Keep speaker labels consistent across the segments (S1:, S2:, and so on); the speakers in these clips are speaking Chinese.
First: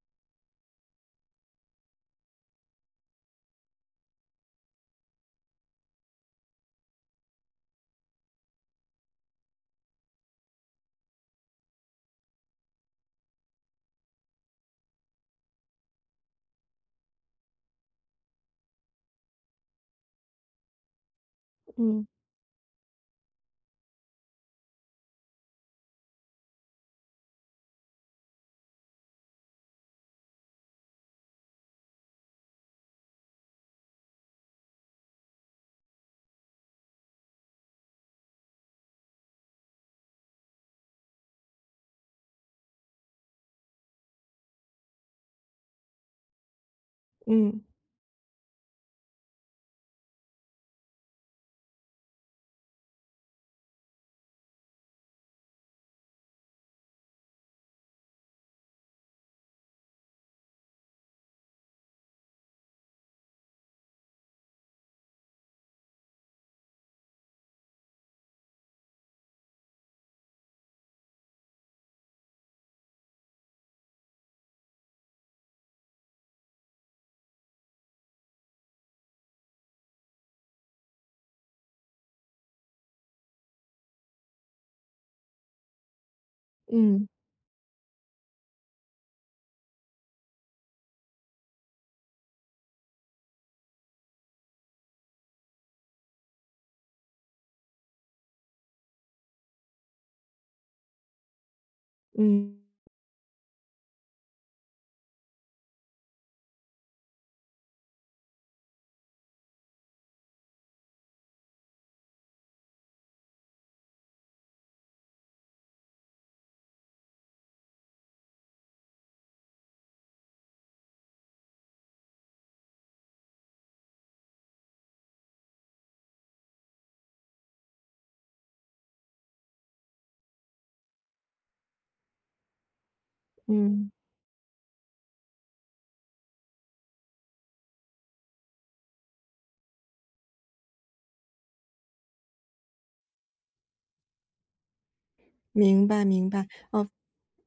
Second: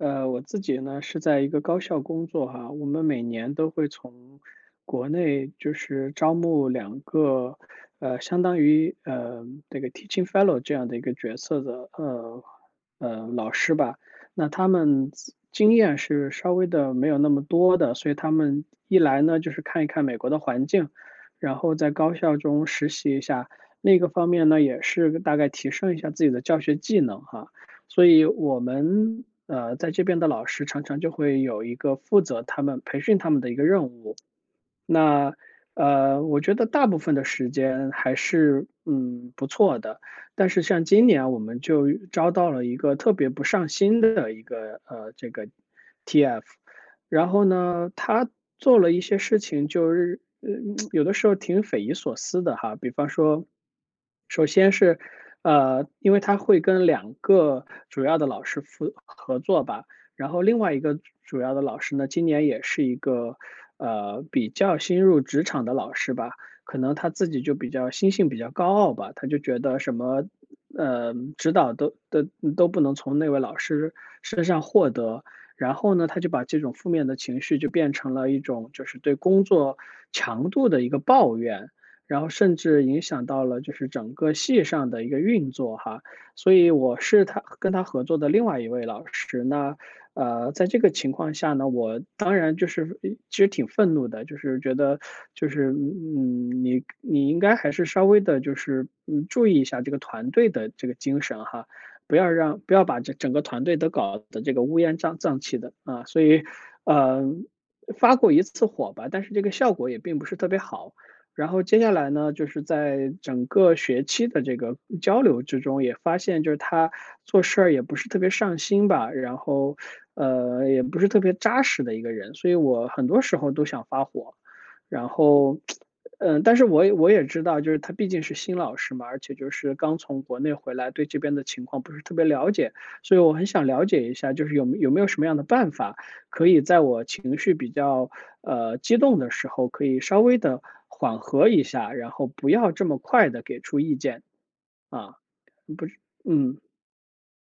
S1: 呃，我自己呢，是在一个高校工作哈。我们每年都会从国内就是招募2个，呃，相当于，呃，这个 teaching fellow 这样的一个角色的，呃，呃，老师吧。那他们经验是稍微的没有那么多的，所以他们一来呢，就是看一看美国的环境，然后在
S2: 嗯。
S1: 高校中实习一下。另一个方面呢，也是大概提升一下自己的教学技能哈。所以我们，呃，在这边的老师常常就会有一个负责他们培训他们的一个任务。那，呃，我觉得大部分的时间还是，嗯，不错的。但是像今年我们就招到了一个特别不上心的一个，呃，这个 TF，然后
S2: 嗯。
S1: 呢他做了一些事情就是，嗯 有的时候挺匪夷所思的哈。比方说首先是，呃，因为他会跟2个主要的老师合合作吧，然后另外一个主要的老师呢，今年也是一个，呃，比较新入职场的老师吧，可能他自己就比较心性比较高傲吧。他就觉得什么，呃，指导都都都不能从那位老师身上获得。然后呢，他就把这种负面的情绪就变成了一种就是对工作强度的一个抱怨，然后甚至影响到了就是整个系上的一个运作哈。所以我
S2: 嗯。
S1: 是他跟他合作的另外一位老师，那，呃，在这个情况下呢，我当然就是呃其实挺愤怒的，就是觉得就是嗯，你你应该还是稍微地就是，嗯，注意一下这个团队的这个精神哈。不要让
S2: 嗯。
S1: 不要把这整个团队都搞得这个乌烟瘴瘴气的啊。所以，呃，发过一次火吧，但是这个效果也并不是特别好。然后接下来呢，就是在整个学期的这个交流之中，也发现就是他做事儿也不是特别上心吧。然后，呃，也不是特别扎实的一个人，所以我很多时候都想发火。然后，呃，但是我我也知道，就是他毕竟是新老师嘛，而且就是刚从国内回来，对这边的情况不是特别了解。所以我很想了
S2: 嗯。
S1: 解一下，就是有有没有什么样的办法可以在我情绪比较，呃，激动的时候，可以稍微地缓和一下，然后不要这么快地给出意见。啊，不
S2: 明
S1: 是
S2: 白明白，
S1: 嗯。
S2: 嗯，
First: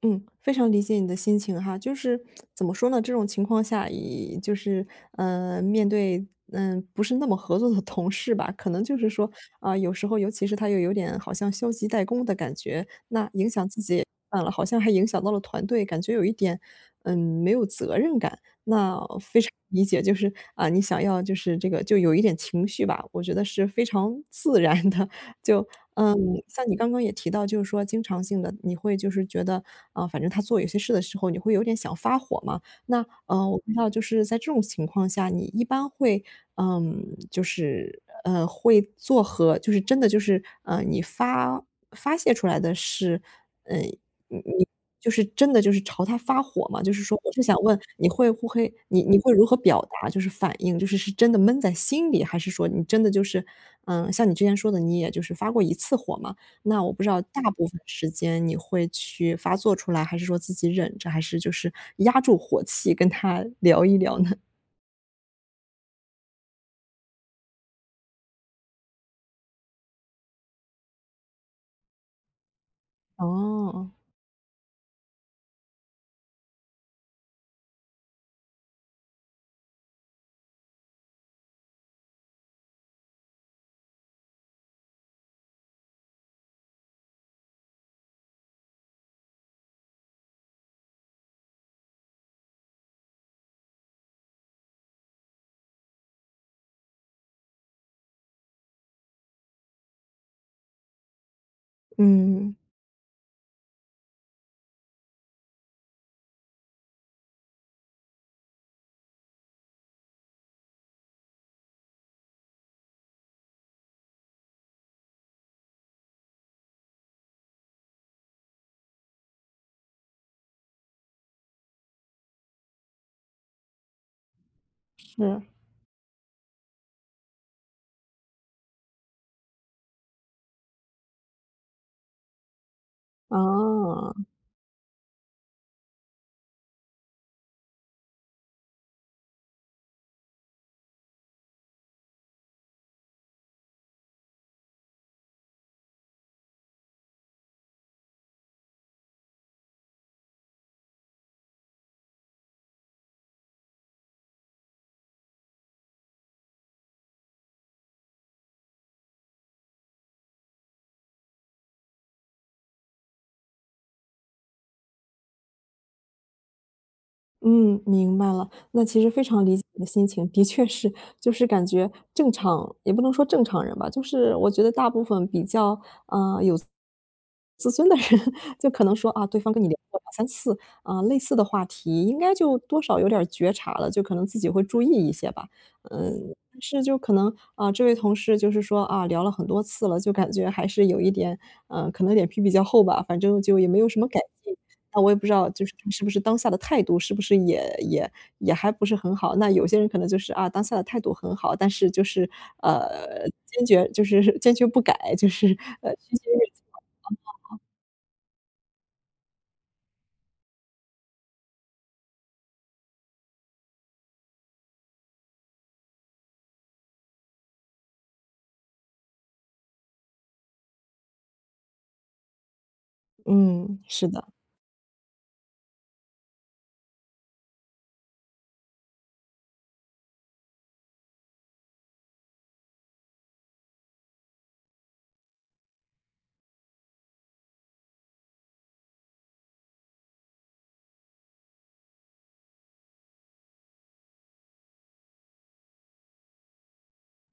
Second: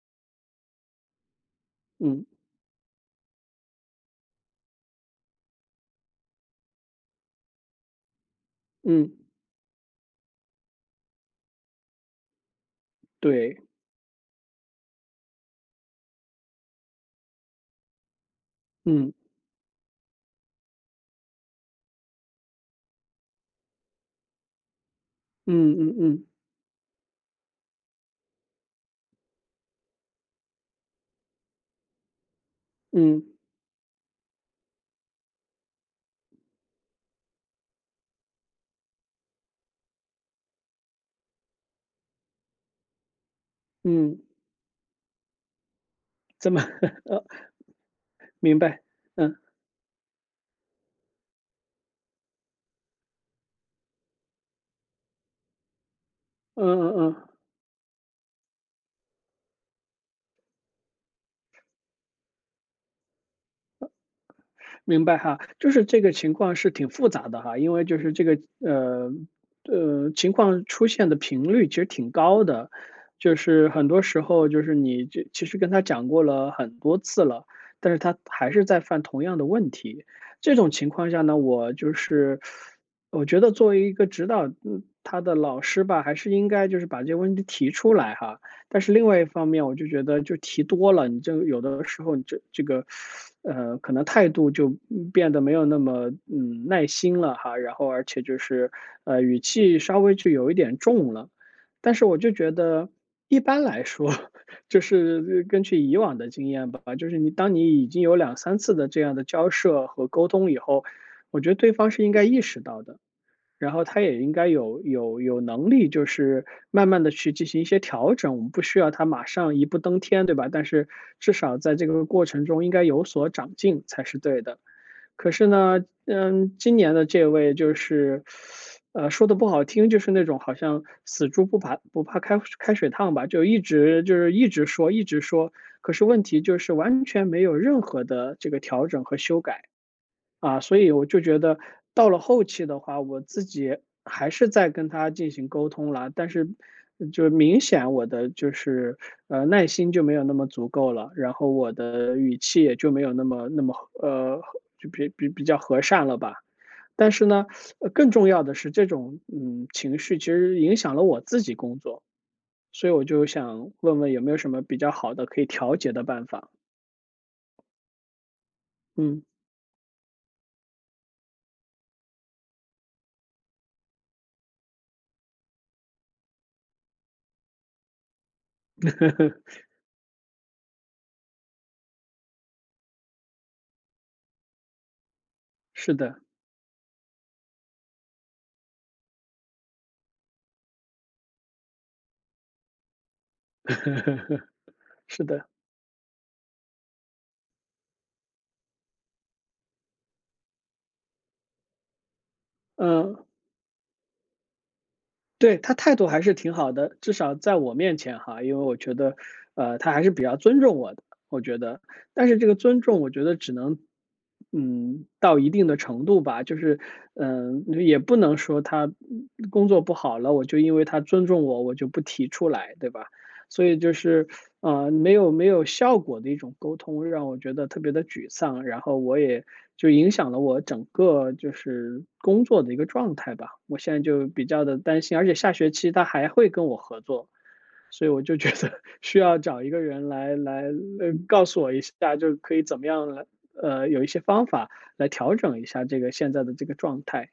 S2: 嗯。非常理解你的心情哈，就是
S1: 嗯。
S2: 怎么说呢？这种情况下，也就是，呃，面对，呃，不是那么合作的同事吧，可能就是
S1: 嗯。
S2: 说，呃，有时候，尤其是他又有点好像消极怠工的感觉，那影
S1: 对。
S2: 响自己算了好像还影响到了团队。感觉有一点，嗯，没有责任感，那
S1: 嗯。
S2: 非常理解。就是啊你想要就是这个就有一点情绪吧，我觉得是非常自然的。就，
S1: 嗯嗯
S2: 嗯，
S1: 嗯。
S2: 像你刚刚也提到就是说经常性地，你会就是觉得啊，反正他做一些事的时候，你会有点想发火嘛。那，
S1: 嗯。
S2: 呃，我不知道就是在这种情况下，你一般会，嗯，就是，呃，会做和就是真的就是啊，你发发泄出来的是，嗯，你
S1: 嗯。
S2: 你就是真的就是朝他发
S1: 这么，
S2: 火吗？就是说 我就想问你会不
S1: 明
S2: 会
S1: 白，
S2: 你你会
S1: 嗯。
S2: 如何表达？就是反应，就是是真的闷在心里，还是说你真的就是，嗯，像你之前说的你也就是发过一次火嘛，
S1: 嗯
S2: 那我
S1: 嗯
S2: 不知道
S1: 嗯。
S2: 大部分时间你会去发作出来，还是说自己忍着，还是就 是压住火气跟他聊
S1: 哦。
S2: 一聊呢？
S1: 明白哈，就是这个情况是挺复杂的哈。因为就是这个，呃，呃，情况出现的频率其实挺高的，就是很
S2: 哦。
S1: 多时候就是你就其实跟他讲过了很多次了，但是他还是在犯同样的问题。这种情况下呢，我就是 我觉得作为一个指导，嗯，他的老师吧，还是应该就是把这个问题提出来哈。但是另外一方面，我就觉得就提多了，你就有的时候你就这个，，呃，可能态度就，嗯变得没有那么，嗯，耐心了哈。然后而且就是，呃，语气稍微就有一点重了，但是我就觉
S2: 嗯。
S1: 得一般来说，就是根据以往的经验吧，就是你当你已经有2-3次的这样的交涉和沟通以后，我觉得对方是应该意识到的。然后他也应该有有有能力就是慢慢地去进行一些调整，我们不需要他马上一步登天对吧？但是至少在这个过程中应该有所长进才是对的。可是
S2: 是。
S1: 呢，嗯，今年的这位就是，，呃，说得不好听，就是那种好像死猪不怕不怕开开水烫吧，就一直就
S2: 哦。
S1: 是一直说一直说，可是问题就是完全没有任何的这个调整和修改。啊，所以我就觉得到了后期的话，我自己还是再跟他进行沟通了，但是就明显我的就是，呃，耐心就没有那么足够了，然后我的语气也就没有那么那么，呃，就比比比较和善了吧。但是呢，更重要的是，这种，嗯，情绪其实影响了我自己工作。所以我就想问问有没有什么比较好的可以调节的办法。
S2: 嗯，明白了。那其实
S1: 嗯。
S2: 非常理解你的心情，的确是。就是感觉正常也不能说正常人吧，就是我觉得大部分比较，呃，有，自尊的人就可能说啊，对方跟 你聊过2，3次，啊，类似的话题应该就多少有点儿觉察了，就可能自己会注意一些吧。
S1: 是的。
S2: 嗯，是就可能，啊，这位同事就是说啊聊了很多次了，就感觉还是有一点，呃，可能脸皮比较厚吧。反正就也没有什么改进，那 我也
S1: 是
S2: 不知
S1: 的。
S2: 道就是是不是当下的态度是不是也也也还不是很好，那有些人可能就是啊，当下的态度很好。但是就是，
S1: 嗯。
S2: 呃，坚决就是坚决不改，就
S1: 对，
S2: 是，
S1: 他
S2: 呃
S1: 态度还是挺好的，至少在
S2: [unintelligible]
S1: 我面前哈。因为我觉得，呃，他还是比较尊重我的，我觉得。但是这个尊重我觉得只能，嗯，到一定的程度吧。就是，呃，就也不能说他嗯嗯工作不好了，我就因为他尊重我，我就不提出来，对吧？所以
S2: 嗯，
S1: 就
S2: 是
S1: 是，
S2: 的。
S1: 呃，没有没有效果的一种沟通，让我觉得特别地沮丧。然后我也就影响了我整个就是工作的一个状态吧。我现在就比较地担心，而且下学期他还会跟我合作，所以我就觉得需要找一个人来来来告诉我一下，就可以怎么样了，呃，有一些方法来调整一下这个现在的这个状态。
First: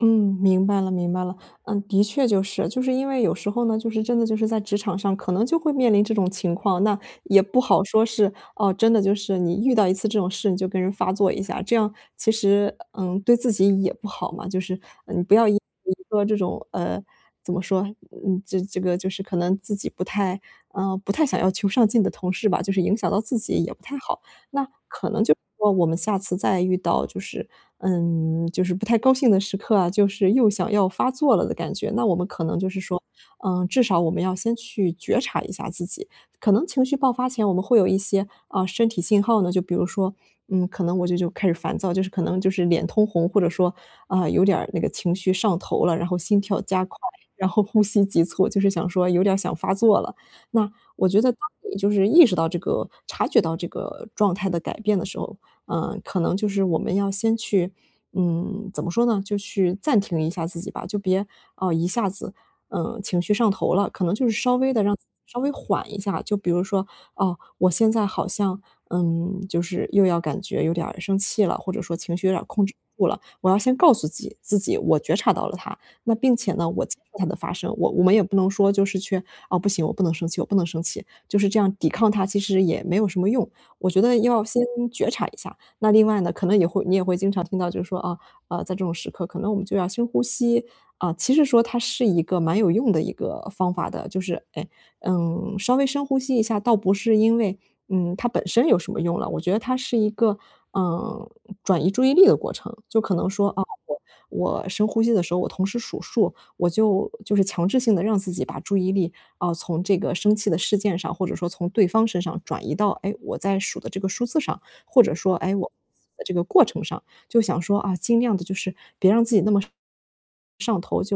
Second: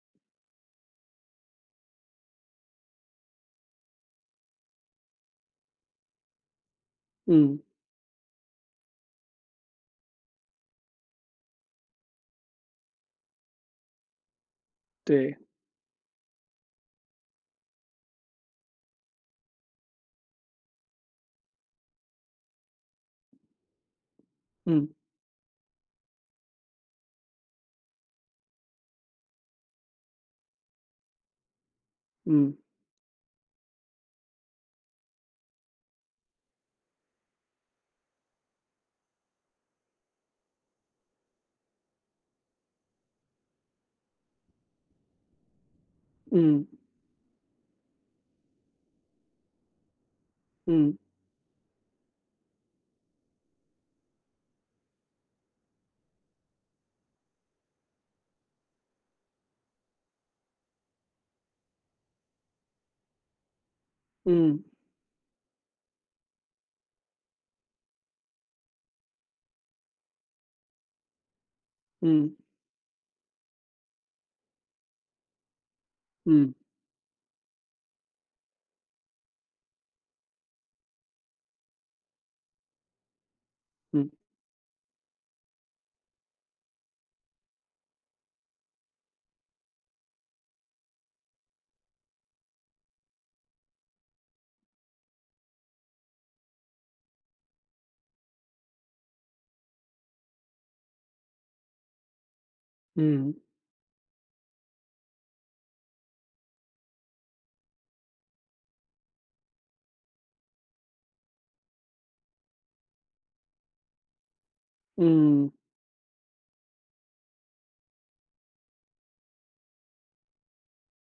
S2: 嗯，明白了明白了。呃，的确就是，就是因为有时候呢，就是真的就是在职场上可能就会面临这种情况。那也
S1: 嗯。
S2: 不好说是，哦，真的就是你遇到一次这种事你就跟人发作一下，这样其实，呃，对自己也不好嘛，就是，嗯，不
S1: 对。
S2: 要 [unintelligible] 说这种，呃，怎么说？嗯，这这个就是可能自己不太，呃，不太想要求上进的同事吧，就是影响到自己也不太好。那
S1: 嗯。
S2: 可能就是说我们下次再遇到就是嗯，就是不太高兴的时刻啊，就是又想要发作了的感觉。那我们可
S1: 嗯。
S2: 能就是说，呃，至少我们要先去觉察一下自己，可能情绪爆发前我们会有一些，啊，身体信号呢。就比如说，嗯，可能我就就开始烦躁，就是可能就是脸通红，或者说，啊，有点儿那个情绪上头了，然后心跳
S1: 嗯。
S2: 加快，然后呼吸急促，就是想说有点儿想发作了。那
S1: 嗯。
S2: 我觉得当你就是意识到这个察觉到这个状态的改变的时候，呃，可能就是我们要先去嗯，怎么说呢，就去暂停一下自己吧。就别，啊，一下子，呃，情绪上头了，可能就是稍
S1: 嗯。
S2: 微地让稍微缓一下。就比如说，啊，我现在好像，嗯，就是又要感觉有点儿生气了，或者说情绪有
S1: 嗯。
S2: 点儿控制不住了，我要先告诉自己自己我觉察到了它。那并
S1: 嗯。
S2: 且呢，我 [unintelligible] 的发声，我我们也不能说就是去，啊，不行，我不能生气，我不能生气，就是这样抵抗它其实也没有什么用。我觉
S1: 嗯。
S2: 得要先觉察一下。那另外呢，可能也会你也会经常听到就是说啊啊，在这种时刻可能我们就要深呼吸，啊，其实说它是一个蛮有用的一个方法的，就是，呃，嗯，稍微深呼吸一下。倒不是因为，嗯，它本身有什么用了，我觉得它是一个，呃，转移注意力的过程。就可能
S1: 嗯。
S2: 说啊，我我深呼吸的时候，我同时数数，我就就是强制性地让自己把注意力啊，从这个生气的事件上，或者说从对方身上转移到，哎，我在数的这个数字上。或者说
S1: 嗯。
S2: 哎我 [unintelligible] 这个过程上。就想说啊，尽量地就是别让自己那么上上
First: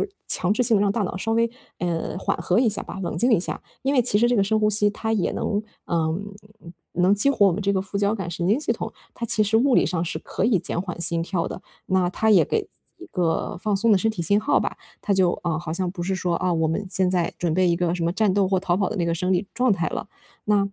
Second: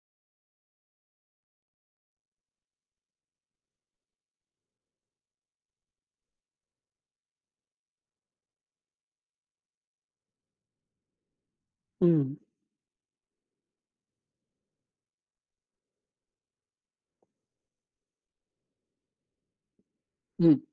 S2: 头，就是强制性地让大脑稍微，呃，缓和一下吧，冷静一下。因为其实这个深呼吸它也能呃，能激活我们这个副交感神经系统，它其实物理上是可以减缓心跳的。那它
S1: 嗯。
S2: 也给自己一个放松的身体信号吧。它就啊，好像不是说啊，我们现在准备一个什么战斗或逃跑的那个生理状态了。
S1: 嗯。
S2: 那，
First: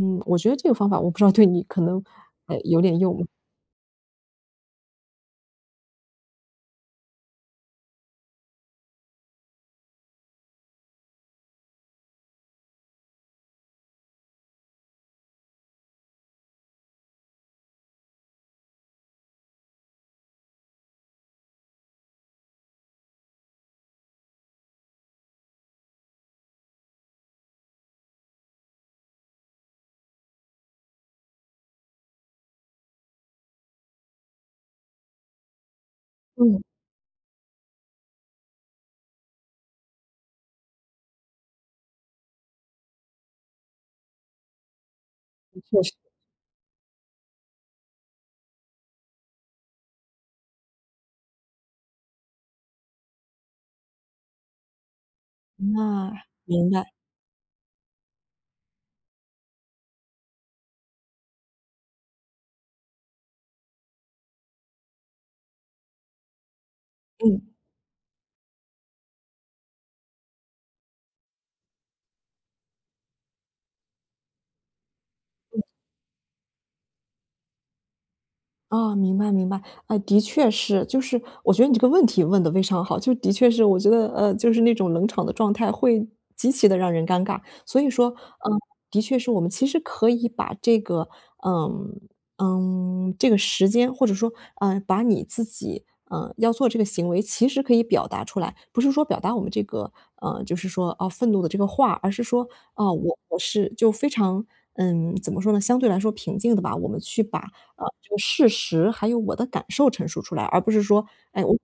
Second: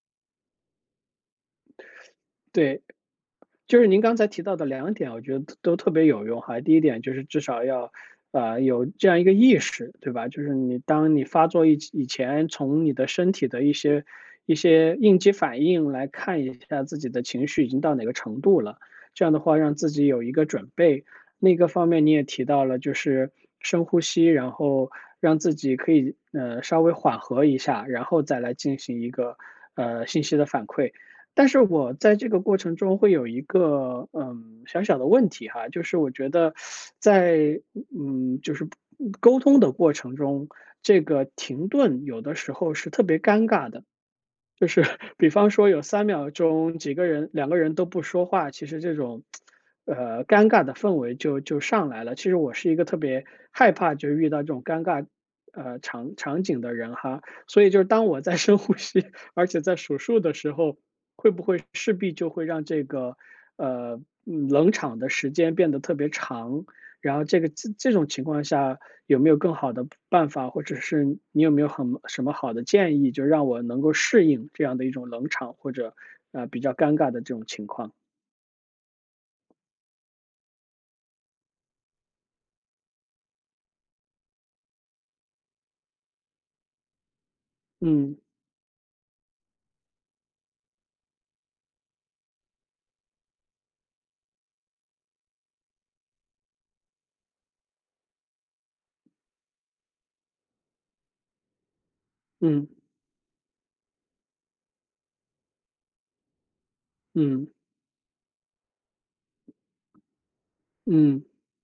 S2: 嗯，我觉得这个方法我不知道对你可能呃，有
S1: 对。
S2: 点用。
S1: 就是您刚才提到的2点啊，我觉得都特别有用哈。第一点就是至少要，呃，有这样一个意识，对吧？就是你当你发作以前从你的身体的一些一些应激反应来看一下自己的情绪已经到哪个程度了，这样的话让自己有一个准备。另一个方面你也提到了，就是深呼吸，然后让自己可以，呃，稍微缓和一下，然后再来进行一个，呃，信息的反馈。但是我在这个过程中会有一个，呃，小小的问题哈。就是我觉得
S2: 嗯。
S1: 在嗯，就是沟通的过程中，这个停顿有的时候是特别尴尬的。就是比方
S2: 的
S1: 说有
S2: 确是。
S1: 3秒钟几个人2个人都不说话，其实这种，呃，尴尬的氛围就就上来了。其实我是一个特别害怕就遇到这种尴尬，呃，
S2: 那
S1: 场场景
S2: 明
S1: 的
S2: 白。
S1: 人哈，所以就是当我在深呼吸，而且在数数的时候，会不会势必就会让这个，呃，冷场的时间变得特别长。然后这个
S2: 嗯。
S1: 这种情况下有没有更好的办法，或者是你有没有很什么好的建议，就让我能够适应这样的一种冷场，
S2: 嗯。
S1: 或者，呃，比较尴尬的这种情况。
S2: 哦，明白明白，嗯，的确是，就是我觉得你这个问题问得非常好，就是的确是我觉得，呃，就是那种冷场的状态会极其的让人尴尬。所以说，
S1: 嗯。
S2: 呃，的确是我们其实可以把这个，呃，嗯，这个时间或者说，呃，把你自己，呃，要做这个行为，其实可以表达出来，不是说表达我们这个，呃，就是说，哦，愤怒的这个话，而是说
S1: 嗯。
S2: 啊，呃，我是就非常嗯，怎么说呢，相对来说平静的吧，我们去把，
S1: 嗯。
S2: 呃，这个事实还有我的感受陈述出来，而不是说，
S1: 嗯。
S2: 哎，我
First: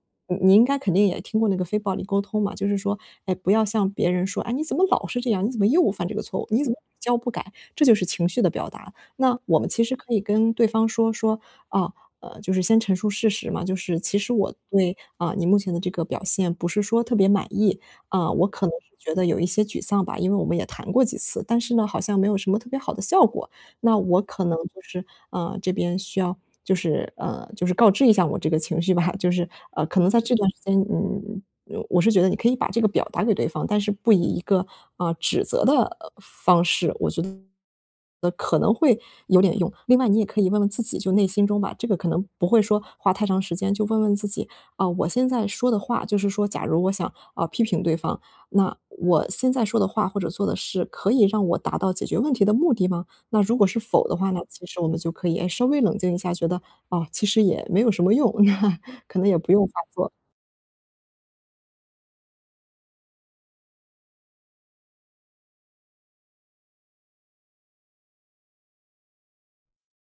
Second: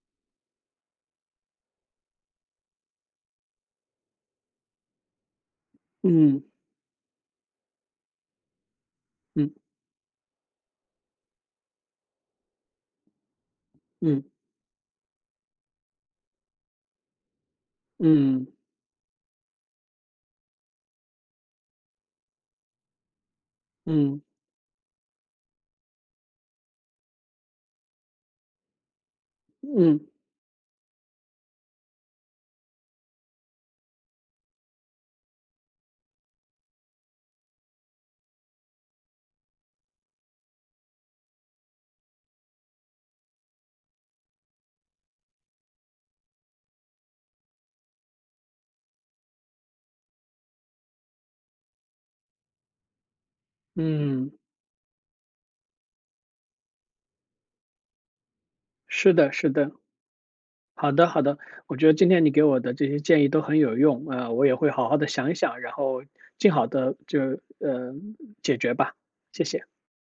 S2: 你应该肯定也听过那个非暴力沟通嘛。就是说，哎，不要向别人说：“哎，你怎么老是这样，你怎么又犯这个错
S1: 嗯。
S2: 误，你怎么屡教不改。”这就是情绪的表达。那
S1: 嗯。
S2: 我们其实可以跟对方说说啊，呃，就是先陈述事实嘛，就是其
S1: 嗯。
S2: 实我那啊，你目前的这个表现不是说特别满意，啊，
S1: 嗯。
S2: 我可能觉得有一些沮丧吧，因为我们也谈过几次，但是呢，好像没有什么特别好的效果，那我
S1: 嗯。
S2: 可能就是啊，这边需要就是，呃，就是告知一下我这个情绪吧。就是，呃，可
S1: 嗯。
S2: 能在这段时间，嗯，我是觉得你可以把这个表达给对方，但是不以一个，啊，指责的方式，我觉得，可能会有点用，另外你也可以问问自己，就内心中吧，这个可能不会说花太长时间就问问自己，啊，我现在说的话就是说假如我想，啊，批评对方，那我现在说的话或者做的事可以让我达到解决问题的目的吗？那如果是否的话
S1: 嗯。
S2: 呢，其实我们就可以，诶，稍微冷静一下，觉得，啊，其实也没有什么用，
S1: 是
S2: 可能
S1: 的
S2: 也
S1: 是
S2: 不用
S1: 的。
S2: 啊做。
S1: 好的好的，我觉得今天你给我的这些建议都很有用，呃，我也会好好地想一想，然后尽好地就呃，解决吧，谢谢。